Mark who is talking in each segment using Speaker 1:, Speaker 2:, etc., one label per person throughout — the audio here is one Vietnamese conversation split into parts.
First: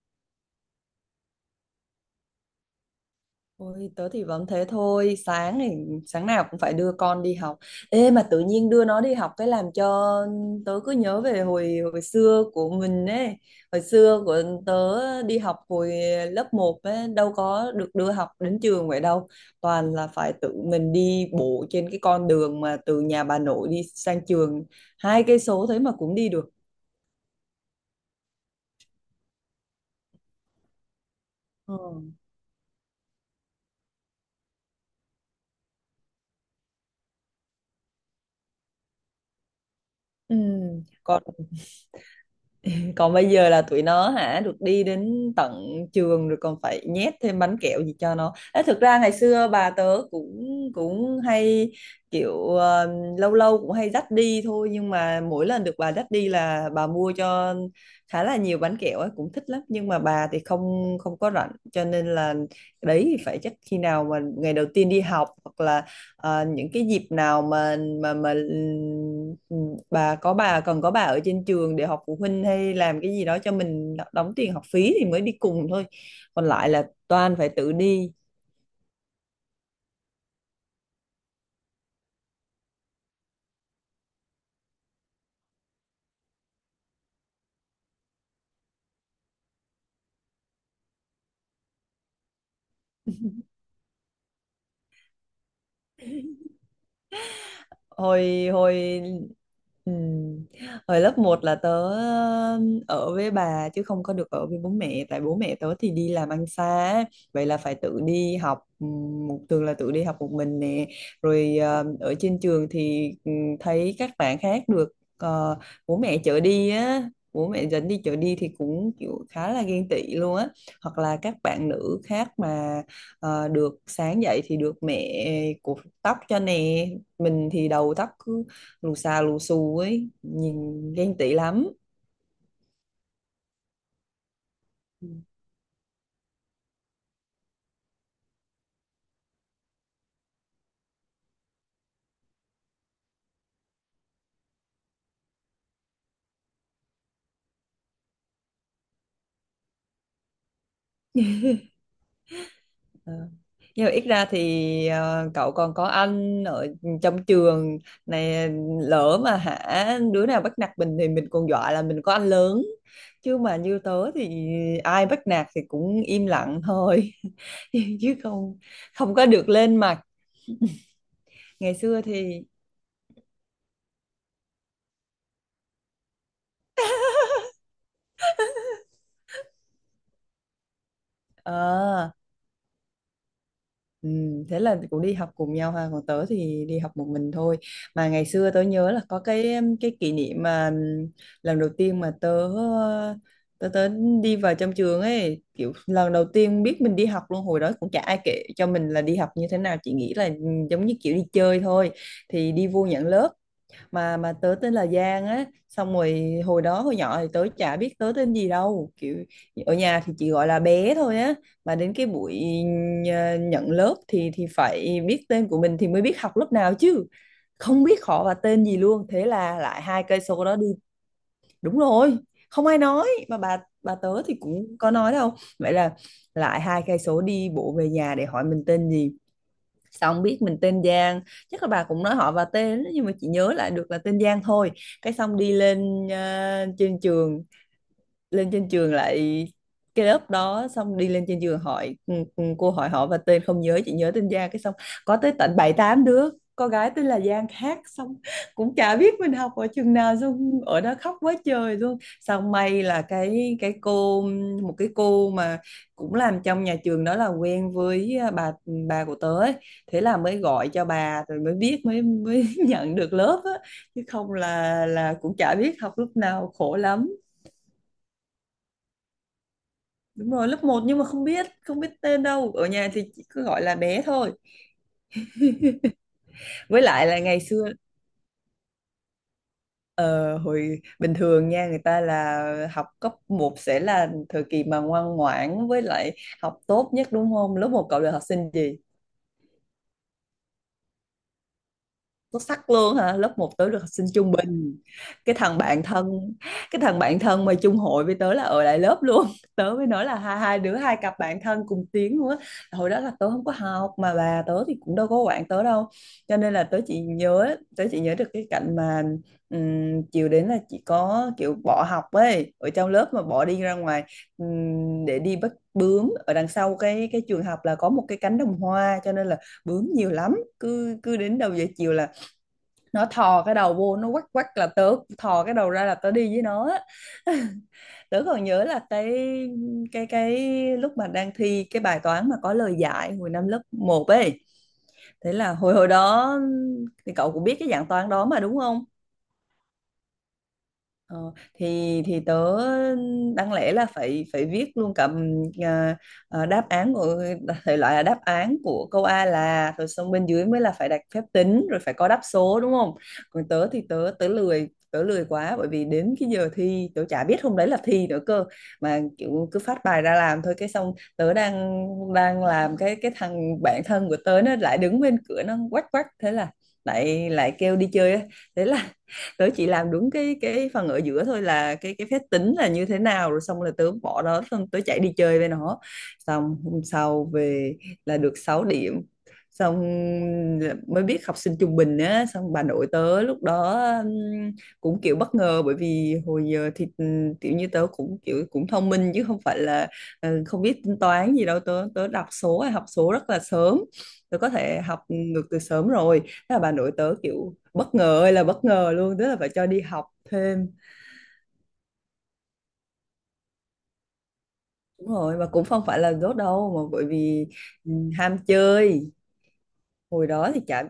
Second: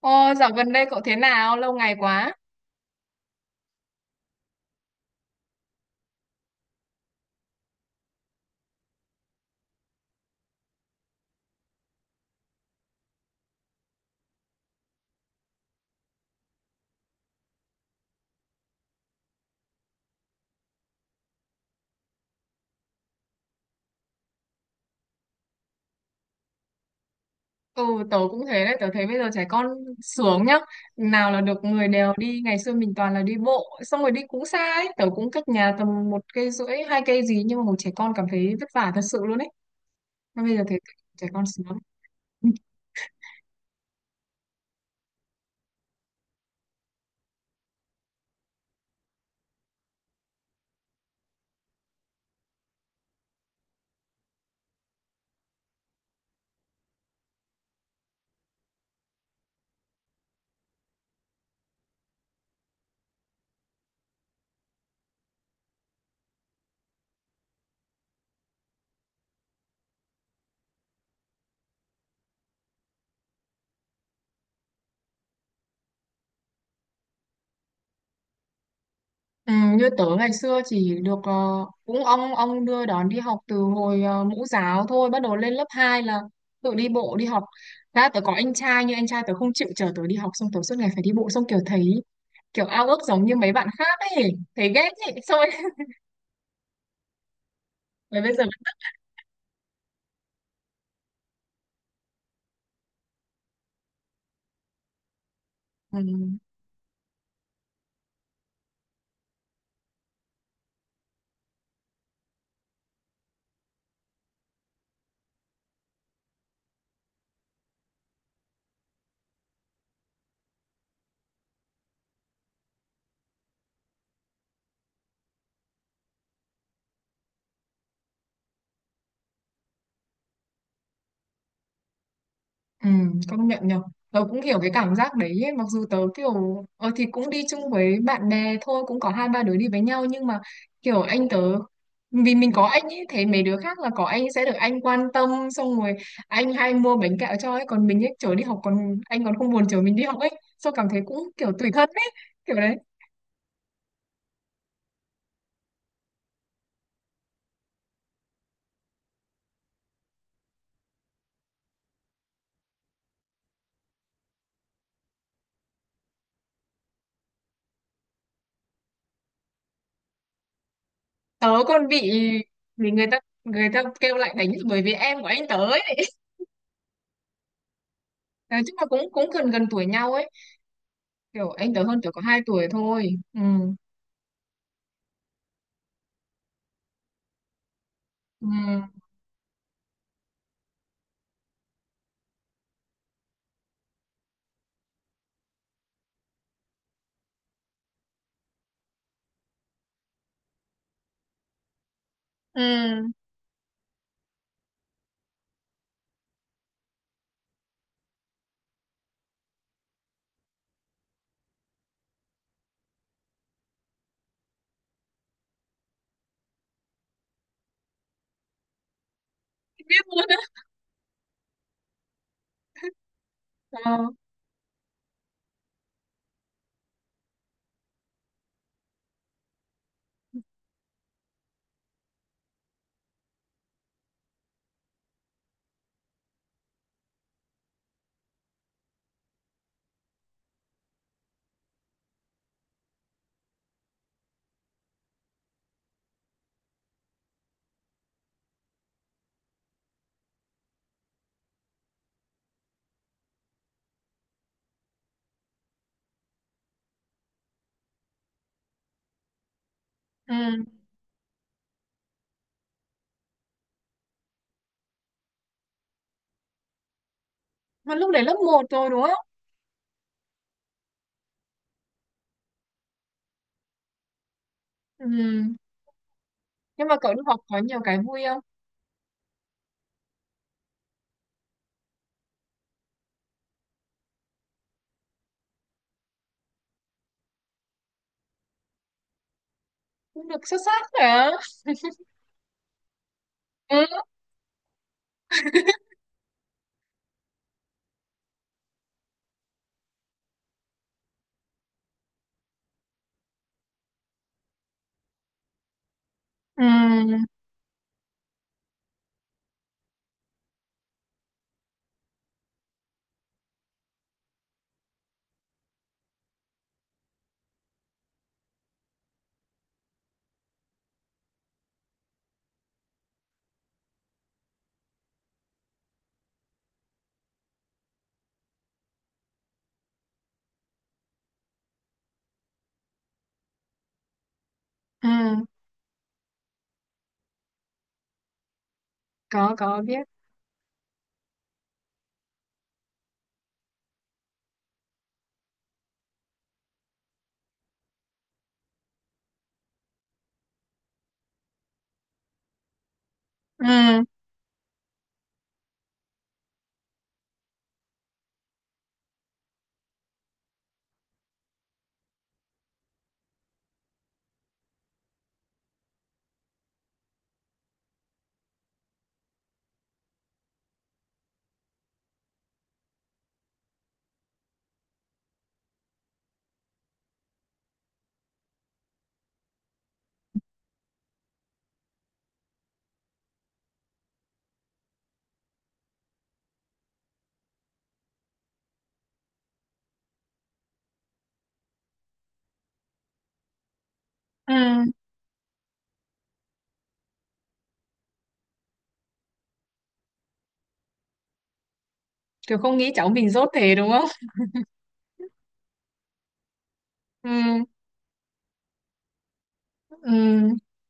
Speaker 1: Ô, dạo gần đây cậu thế nào? Lâu ngày quá.
Speaker 2: Ôi, tớ thì vẫn thế thôi, sáng nào cũng phải đưa con đi học. Ê, mà tự nhiên đưa nó đi học cái làm cho tớ cứ nhớ về hồi hồi xưa của mình ấy. Hồi xưa của tớ đi học hồi lớp một ấy, đâu có được đưa học đến trường vậy đâu. Toàn là phải tự mình đi bộ trên cái con đường mà từ nhà bà nội đi sang trường, 2 cây số thế mà cũng đi được.
Speaker 1: Ừ, tớ cũng thế đấy. Tớ thấy bây giờ trẻ con sướng nhá. Nào là được người đều
Speaker 2: Ừ.
Speaker 1: đi. Ngày xưa mình toàn là đi bộ. Xong rồi đi cũng xa ấy. Tớ cũng cách nhà tầm một cây rưỡi, hai cây gì. Nhưng mà một trẻ con cảm thấy vất vả thật sự luôn ấy.
Speaker 2: Ừ.
Speaker 1: Mà bây giờ thấy
Speaker 2: Còn
Speaker 1: trẻ con sướng.
Speaker 2: còn bây giờ là tụi nó hả, được đi đến tận trường rồi còn phải nhét thêm bánh kẹo gì cho nó. Ê, thực ra ngày xưa bà tớ cũng cũng hay kiểu, lâu lâu cũng hay dắt đi thôi, nhưng mà mỗi lần được bà dắt đi là bà mua cho khá là nhiều bánh kẹo ấy, cũng thích lắm. Nhưng mà bà thì không không có rảnh, cho nên là đấy, thì phải chắc khi nào mà ngày đầu tiên đi học, hoặc là những cái dịp nào mà mà mà ừ, bà có, bà cần có bà ở trên trường để học phụ huynh hay làm cái gì đó cho mình đóng tiền học phí thì mới đi cùng thôi, còn lại là toàn phải tự đi.
Speaker 1: Ừ, như tớ ngày xưa chỉ được cũng ông đưa đón đi học từ hồi mẫu giáo thôi, bắt đầu lên lớp 2 là tự đi bộ đi học ra. Tớ có anh trai nhưng anh trai tớ không chịu chở tớ đi học, xong tớ suốt ngày phải đi bộ, xong kiểu thấy kiểu ao ước giống như mấy bạn khác ấy, thấy ghét ấy thôi rồi. Rồi bây giờ,
Speaker 2: Hồi hồi ừm, hồi lớp một là tớ ở với bà, chứ không có được ở với bố mẹ, tại bố mẹ tớ thì đi làm
Speaker 1: ừ,
Speaker 2: ăn xa á. Vậy là phải tự đi học, một thường là tự đi học một mình nè. Rồi ở trên trường thì thấy các bạn khác được ờ, bố mẹ chở đi á, bố mẹ dẫn đi chở đi thì cũng kiểu khá là ghen tị luôn á. Hoặc là các bạn nữ khác mà được sáng dậy thì được mẹ cột tóc cho nè, mình thì đầu tóc cứ lù xà lù xù ấy, nhìn ghen tị lắm.
Speaker 1: ừ, công nhận nhở, tớ cũng hiểu cái cảm giác đấy ấy. Mặc dù tớ kiểu ờ thì cũng đi chung với bạn bè thôi, cũng có hai ba đứa đi với nhau, nhưng mà kiểu anh tớ, vì mình có anh ấy, thấy mấy đứa khác là có anh sẽ được anh quan tâm, xong rồi anh hay mua bánh kẹo cho ấy, còn mình ấy chở đi học còn anh còn không buồn chở mình đi học ấy, xong cảm thấy cũng kiểu tủi thân ấy, kiểu đấy.
Speaker 2: Ờ. Nhưng mà ít ra thì cậu còn có anh ở trong trường này, lỡ mà hả đứa nào bắt nạt mình thì mình còn dọa là mình có anh lớn, chứ mà như tớ thì ai bắt nạt thì cũng im lặng thôi chứ không không có được lên mặt.
Speaker 1: Tớ
Speaker 2: Ngày
Speaker 1: còn
Speaker 2: xưa
Speaker 1: bị
Speaker 2: thì,
Speaker 1: bị người ta người ta kêu lại đánh bởi vì em của anh tớ ấy. Đấy, tức là cũng cũng gần gần tuổi nhau ấy, kiểu anh tớ hơn tớ
Speaker 2: ờ,
Speaker 1: có hai tuổi thôi. Ừ,
Speaker 2: ừ, thế là cũng đi học cùng nhau ha, còn tớ thì đi học một mình thôi. Mà ngày
Speaker 1: ừ,
Speaker 2: xưa tớ nhớ là có cái kỷ niệm mà, lần đầu tiên mà tớ ờ, tớ tớ đi vào trong trường ấy, kiểu lần đầu tiên biết mình đi học luôn. Hồi đó cũng chả ai kể cho mình là đi học như thế nào, chỉ nghĩ là giống như kiểu đi chơi thôi. Thì đi vô nhận
Speaker 1: ừ,
Speaker 2: lớp, mà tớ tên là Giang á. Xong rồi hồi đó hồi nhỏ thì tớ chả biết tớ tên gì đâu, kiểu ở nhà thì chỉ gọi là bé thôi á. Mà đến cái buổi nhận lớp thì phải biết tên của mình thì mới biết học lớp nào, chứ không biết họ và tên gì luôn, thế là lại hai
Speaker 1: biết
Speaker 2: cây
Speaker 1: luôn
Speaker 2: số
Speaker 1: á.
Speaker 2: đó đi. Đúng rồi, không ai nói mà bà
Speaker 1: Ờ,
Speaker 2: bà tớ thì cũng có nói đâu, vậy là lại 2 cây số đi bộ về nhà để hỏi mình tên gì. Xong biết mình tên Giang. Chắc là bà cũng nói họ và tên nhưng mà chị nhớ lại được là tên Giang thôi. Cái xong đi lên, trên trường, lên trên trường lại cái lớp đó, xong đi lên trên trường hỏi, cô hỏi họ và tên không nhớ, chỉ nhớ tên Giang. Cái xong có tới tận bảy tám đứa con gái tên là Giang khác, xong cũng chả biết mình học ở trường nào, xong ở đó khóc quá trời luôn. Xong may là cái cô, một cái cô mà cũng làm trong nhà trường đó là quen với, à, bà của tớ ấy. Thế là mới
Speaker 1: ừ,
Speaker 2: gọi cho bà rồi mới biết, mới mới nhận được lớp á. Chứ không là cũng chả biết học lúc nào, khổ lắm.
Speaker 1: mà lúc đấy lớp một rồi đúng không?
Speaker 2: Đúng rồi, lớp một nhưng mà không biết tên đâu. Ở nhà thì chỉ cứ gọi là bé thôi.
Speaker 1: Ừ,
Speaker 2: Với
Speaker 1: nhưng mà
Speaker 2: lại
Speaker 1: cậu
Speaker 2: là
Speaker 1: đi học
Speaker 2: ngày
Speaker 1: có
Speaker 2: xưa,
Speaker 1: nhiều cái vui không?
Speaker 2: ờ, hồi bình thường nha, người ta là học cấp một sẽ là thời kỳ mà ngoan ngoãn với lại học tốt nhất đúng không? Lớp một cậu là học sinh gì?
Speaker 1: Cũng được xuất sắc hả?
Speaker 2: Xuất sắc luôn hả? Lớp một tớ được
Speaker 1: Ừ,
Speaker 2: học sinh trung bình. cái thằng bạn thân cái thằng bạn thân mà chung hội với tớ là ở lại lớp luôn tớ mới nói là hai hai đứa, hai cặp bạn thân cùng tiếng luôn á. Hồi đó là tớ không có học mà bà tớ thì cũng đâu có quản tớ đâu, cho nên là
Speaker 1: ừ,
Speaker 2: tớ chỉ nhớ được cái cảnh mà, chiều đến là chỉ có kiểu bỏ học ấy, ở trong lớp mà bỏ đi ra ngoài, để đi bắt bướm ở đằng sau cái trường học là có một cái cánh đồng hoa, cho nên là bướm nhiều lắm. Cứ cứ đến đầu giờ chiều là nó thò cái đầu vô, nó quắc quắc là tớ thò cái đầu ra là tớ đi với nó á. Tớ còn nhớ là cái lúc mà đang thi cái bài toán mà có lời giải hồi năm lớp một ấy.
Speaker 1: ừ,
Speaker 2: Thế là hồi hồi đó thì cậu cũng biết cái dạng toán đó mà đúng không?
Speaker 1: có biết.
Speaker 2: Ờ, thì tớ đáng lẽ là phải phải viết luôn cả, đáp án của, thể loại là đáp án của câu A là, rồi xong bên dưới mới là phải đặt phép tính rồi phải có đáp số đúng không? Còn tớ thì
Speaker 1: Ừ,
Speaker 2: tớ tớ lười quá, bởi vì đến cái giờ thi tớ chả biết hôm đấy là thi nữa cơ, mà kiểu cứ phát bài ra làm thôi. Cái xong tớ đang đang làm, cái thằng bạn thân của tớ nó lại đứng bên cửa nó quách quách thế là lại lại kêu đi chơi á. Thế là tớ chỉ làm đúng cái phần ở giữa thôi, là cái phép tính là như thế nào, rồi xong là tớ bỏ đó, xong tớ chạy đi chơi với nó. Xong hôm sau về là được 6 điểm. Xong mới biết học sinh trung bình á. Xong bà nội tớ lúc đó cũng kiểu bất ngờ, bởi vì hồi giờ thì kiểu như tớ cũng kiểu cũng thông minh, chứ không phải là không biết tính toán gì đâu. Tớ tớ đọc số hay học số rất là sớm, tớ có
Speaker 1: ừ,
Speaker 2: thể học ngược từ sớm rồi. Thế là bà nội tớ kiểu bất ngờ ơi là bất ngờ luôn, tức là phải cho đi học thêm.
Speaker 1: kiểu không nghĩ cháu mình dốt thế đúng không?
Speaker 2: Đúng rồi, mà cũng không phải là dốt đâu mà, bởi
Speaker 1: Ừ,
Speaker 2: vì, ừ, ham chơi. Hồi
Speaker 1: ừ,
Speaker 2: đó thì chả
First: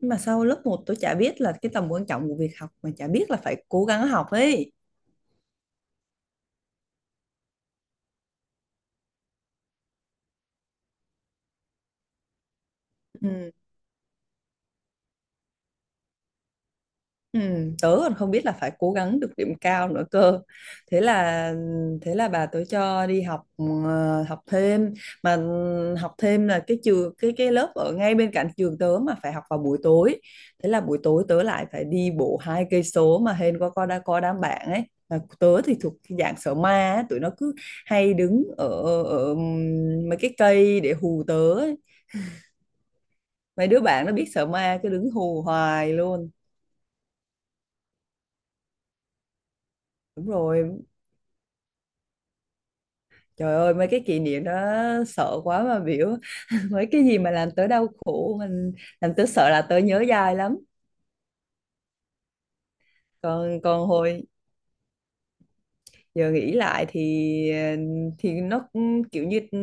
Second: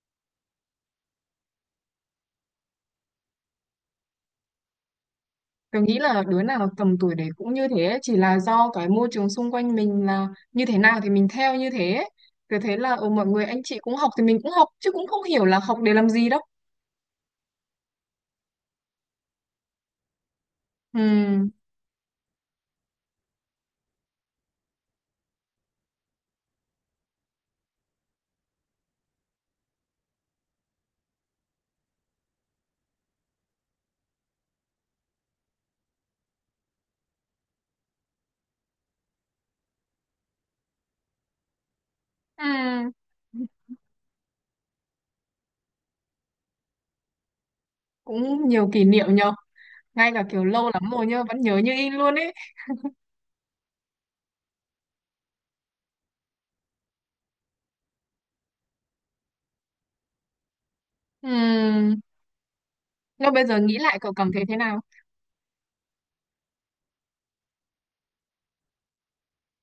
Speaker 2: Mà sau lớp một tôi chả biết là cái tầm quan trọng của việc học, mà chả biết là phải cố gắng học ấy.
Speaker 1: tôi nghĩ là đứa nào tầm tuổi đấy cũng như thế ấy, chỉ là do cái môi trường xung quanh mình là như thế nào thì mình theo như thế ấy. Tớ thấy là ừ, mọi người
Speaker 2: Ừ.
Speaker 1: anh chị cũng học thì mình cũng học chứ cũng không hiểu là học để làm gì đâu.
Speaker 2: Ừ, tớ còn không biết là phải cố gắng được điểm cao nữa cơ.
Speaker 1: Ừ.
Speaker 2: Thế là Thế là bà tớ cho đi học, học thêm. Mà ừ, học thêm là cái trường, cái lớp ở ngay bên cạnh trường tớ mà phải học vào buổi tối. Thế là buổi tối tớ lại phải đi bộ 2 cây số, mà hên có đã có đám bạn ấy. Mà tớ thì thuộc cái dạng sợ ma á, tụi nó cứ hay đứng ở ở mấy cái cây để hù tớ ấy.
Speaker 1: Ừ.
Speaker 2: Mấy đứa bạn nó biết sợ ma cứ đứng hù hoài luôn.
Speaker 1: Cũng nhiều kỷ niệm nhờ. Ngay cả
Speaker 2: Đúng
Speaker 1: kiểu lâu
Speaker 2: rồi.
Speaker 1: lắm rồi nhá, vẫn nhớ như in luôn ấy.
Speaker 2: Trời ơi, mấy cái kỷ niệm đó sợ quá mà biểu mấy cái gì mà làm tớ đau khổ, mình làm tớ sợ là tớ nhớ dai lắm.
Speaker 1: Ừ. Nhưng bây giờ
Speaker 2: còn
Speaker 1: nghĩ
Speaker 2: còn
Speaker 1: lại cậu
Speaker 2: hồi
Speaker 1: cảm thấy thế nào?
Speaker 2: giờ nghĩ lại thì thì nó cũng kiểu như,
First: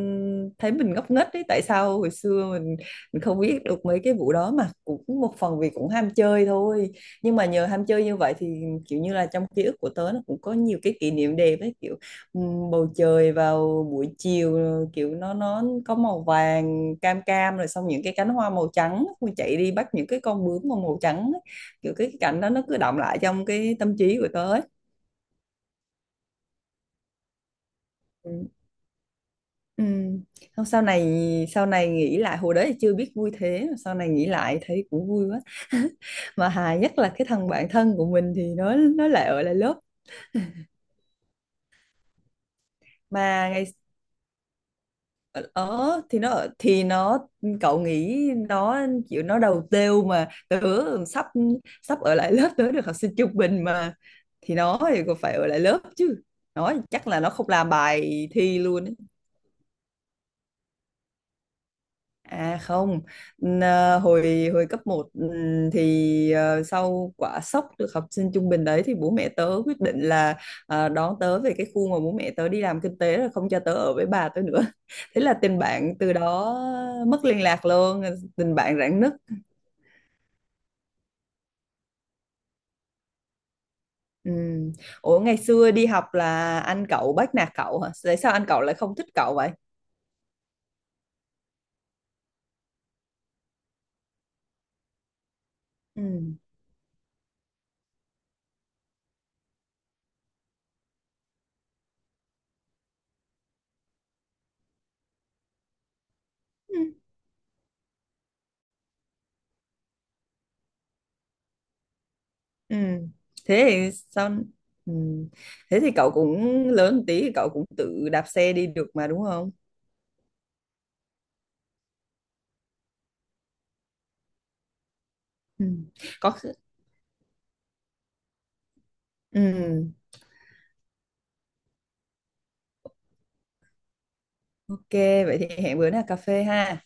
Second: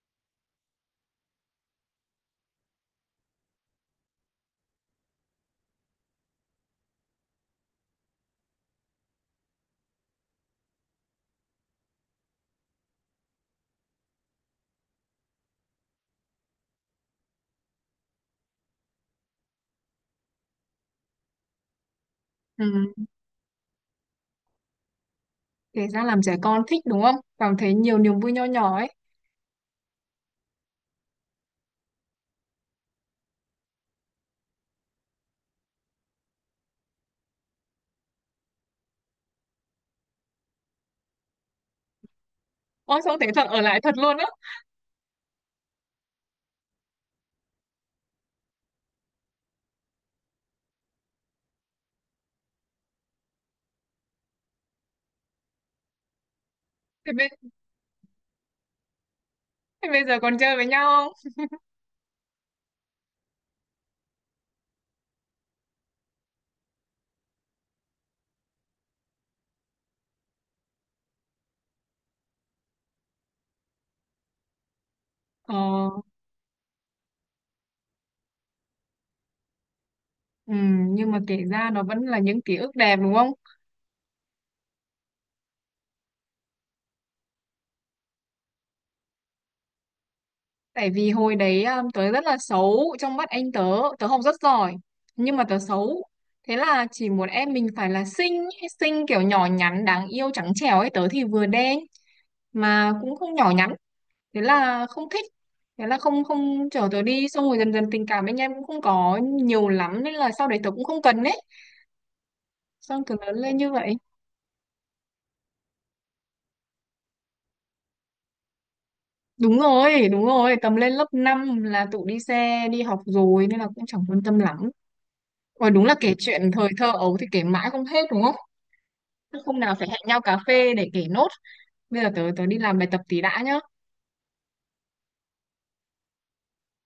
Speaker 2: thấy mình ngốc nghếch đấy, tại sao hồi xưa mình không biết được mấy cái vụ đó mà, cũng một phần vì cũng ham chơi thôi. Nhưng mà nhờ ham chơi như vậy thì kiểu như là trong ký ức của tớ nó cũng có nhiều cái kỷ niệm đẹp ấy, kiểu, ừ, bầu trời vào buổi chiều, kiểu nó có màu vàng cam cam, rồi xong những cái cánh hoa màu trắng. Mình chạy đi bắt những cái con bướm mà màu trắng ấy. Kiểu cái cảnh đó nó cứ
Speaker 1: Ừ.
Speaker 2: đọng lại trong cái tâm trí của tớ ấy.
Speaker 1: Kể ra làm trẻ con thích đúng không? Cảm thấy nhiều niềm vui nho
Speaker 2: Ừ.
Speaker 1: nhỏ ấy.
Speaker 2: Ừ. Không, sau này nghĩ lại hồi đấy thì chưa biết vui, thế mà sau này nghĩ lại thấy cũng vui quá mà hài nhất là cái thằng bạn thân của mình thì nó lại ở lại lớp.
Speaker 1: Ôi xong thế thật
Speaker 2: Mà
Speaker 1: ở
Speaker 2: ngày
Speaker 1: lại thật luôn á.
Speaker 2: ở ở- thì nó cậu nghĩ, nó chịu, nó đầu têu mà tớ sắp sắp ở lại lớp, tớ được học sinh trung bình mà thì nó thì còn phải ở lại lớp chứ, nó chắc
Speaker 1: Thế
Speaker 2: là
Speaker 1: bây,
Speaker 2: nó không làm bài thi luôn.
Speaker 1: thế bây giờ còn chơi với nhau không?
Speaker 2: À không, hồi hồi cấp một, thì sau quả sốc được học sinh trung bình đấy thì bố mẹ tớ quyết định là đón tớ về cái khu mà bố mẹ tớ đi làm kinh tế, rồi không cho tớ ở với bà tớ nữa. Thế là
Speaker 1: Ờ.
Speaker 2: tình bạn từ đó mất liên lạc luôn, tình bạn rạn nứt.
Speaker 1: Ừ, nhưng mà kể ra nó vẫn là những ký ức đẹp đúng không?
Speaker 2: Ừ. Ủa ngày xưa đi học là anh cậu bắt nạt cậu hả? Tại sao anh cậu lại không thích cậu vậy?
Speaker 1: Tại vì hồi đấy tớ rất là xấu trong mắt anh tớ, tớ học rất giỏi nhưng mà tớ
Speaker 2: Ừ.
Speaker 1: xấu. Thế là chỉ muốn em mình phải là xinh, ý, xinh kiểu nhỏ nhắn đáng yêu trắng trẻo ấy, tớ thì vừa đen mà cũng không nhỏ nhắn, thế là không thích. Thế là không không chở tớ đi, xong rồi dần dần tình cảm anh em cũng không có nhiều lắm nên là sau đấy tớ cũng không cần ấy.
Speaker 2: Ừ.
Speaker 1: Xong tớ lớn lên
Speaker 2: Thế
Speaker 1: như
Speaker 2: thì
Speaker 1: vậy.
Speaker 2: sao? Ừ. Thế thì cậu cũng lớn một tí thì cậu cũng tự đạp xe đi được mà đúng không?
Speaker 1: Đúng rồi, tầm lên lớp 5 là tụi đi xe, đi học rồi nên là cũng chẳng quan tâm lắm.
Speaker 2: Ừ.
Speaker 1: Rồi đúng là kể
Speaker 2: Có khi-
Speaker 1: chuyện thời thơ ấu thì kể mãi không hết đúng không? Hôm nào phải
Speaker 2: ừ.
Speaker 1: hẹn nhau cà phê để kể nốt. Bây giờ tớ tớ đi làm bài tập tí đã nhá.
Speaker 2: Ok, vậy thì hẹn bữa nào cà phê ha.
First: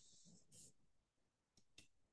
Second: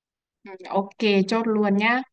Speaker 1: Ừ, Ok, chốt luôn nhá.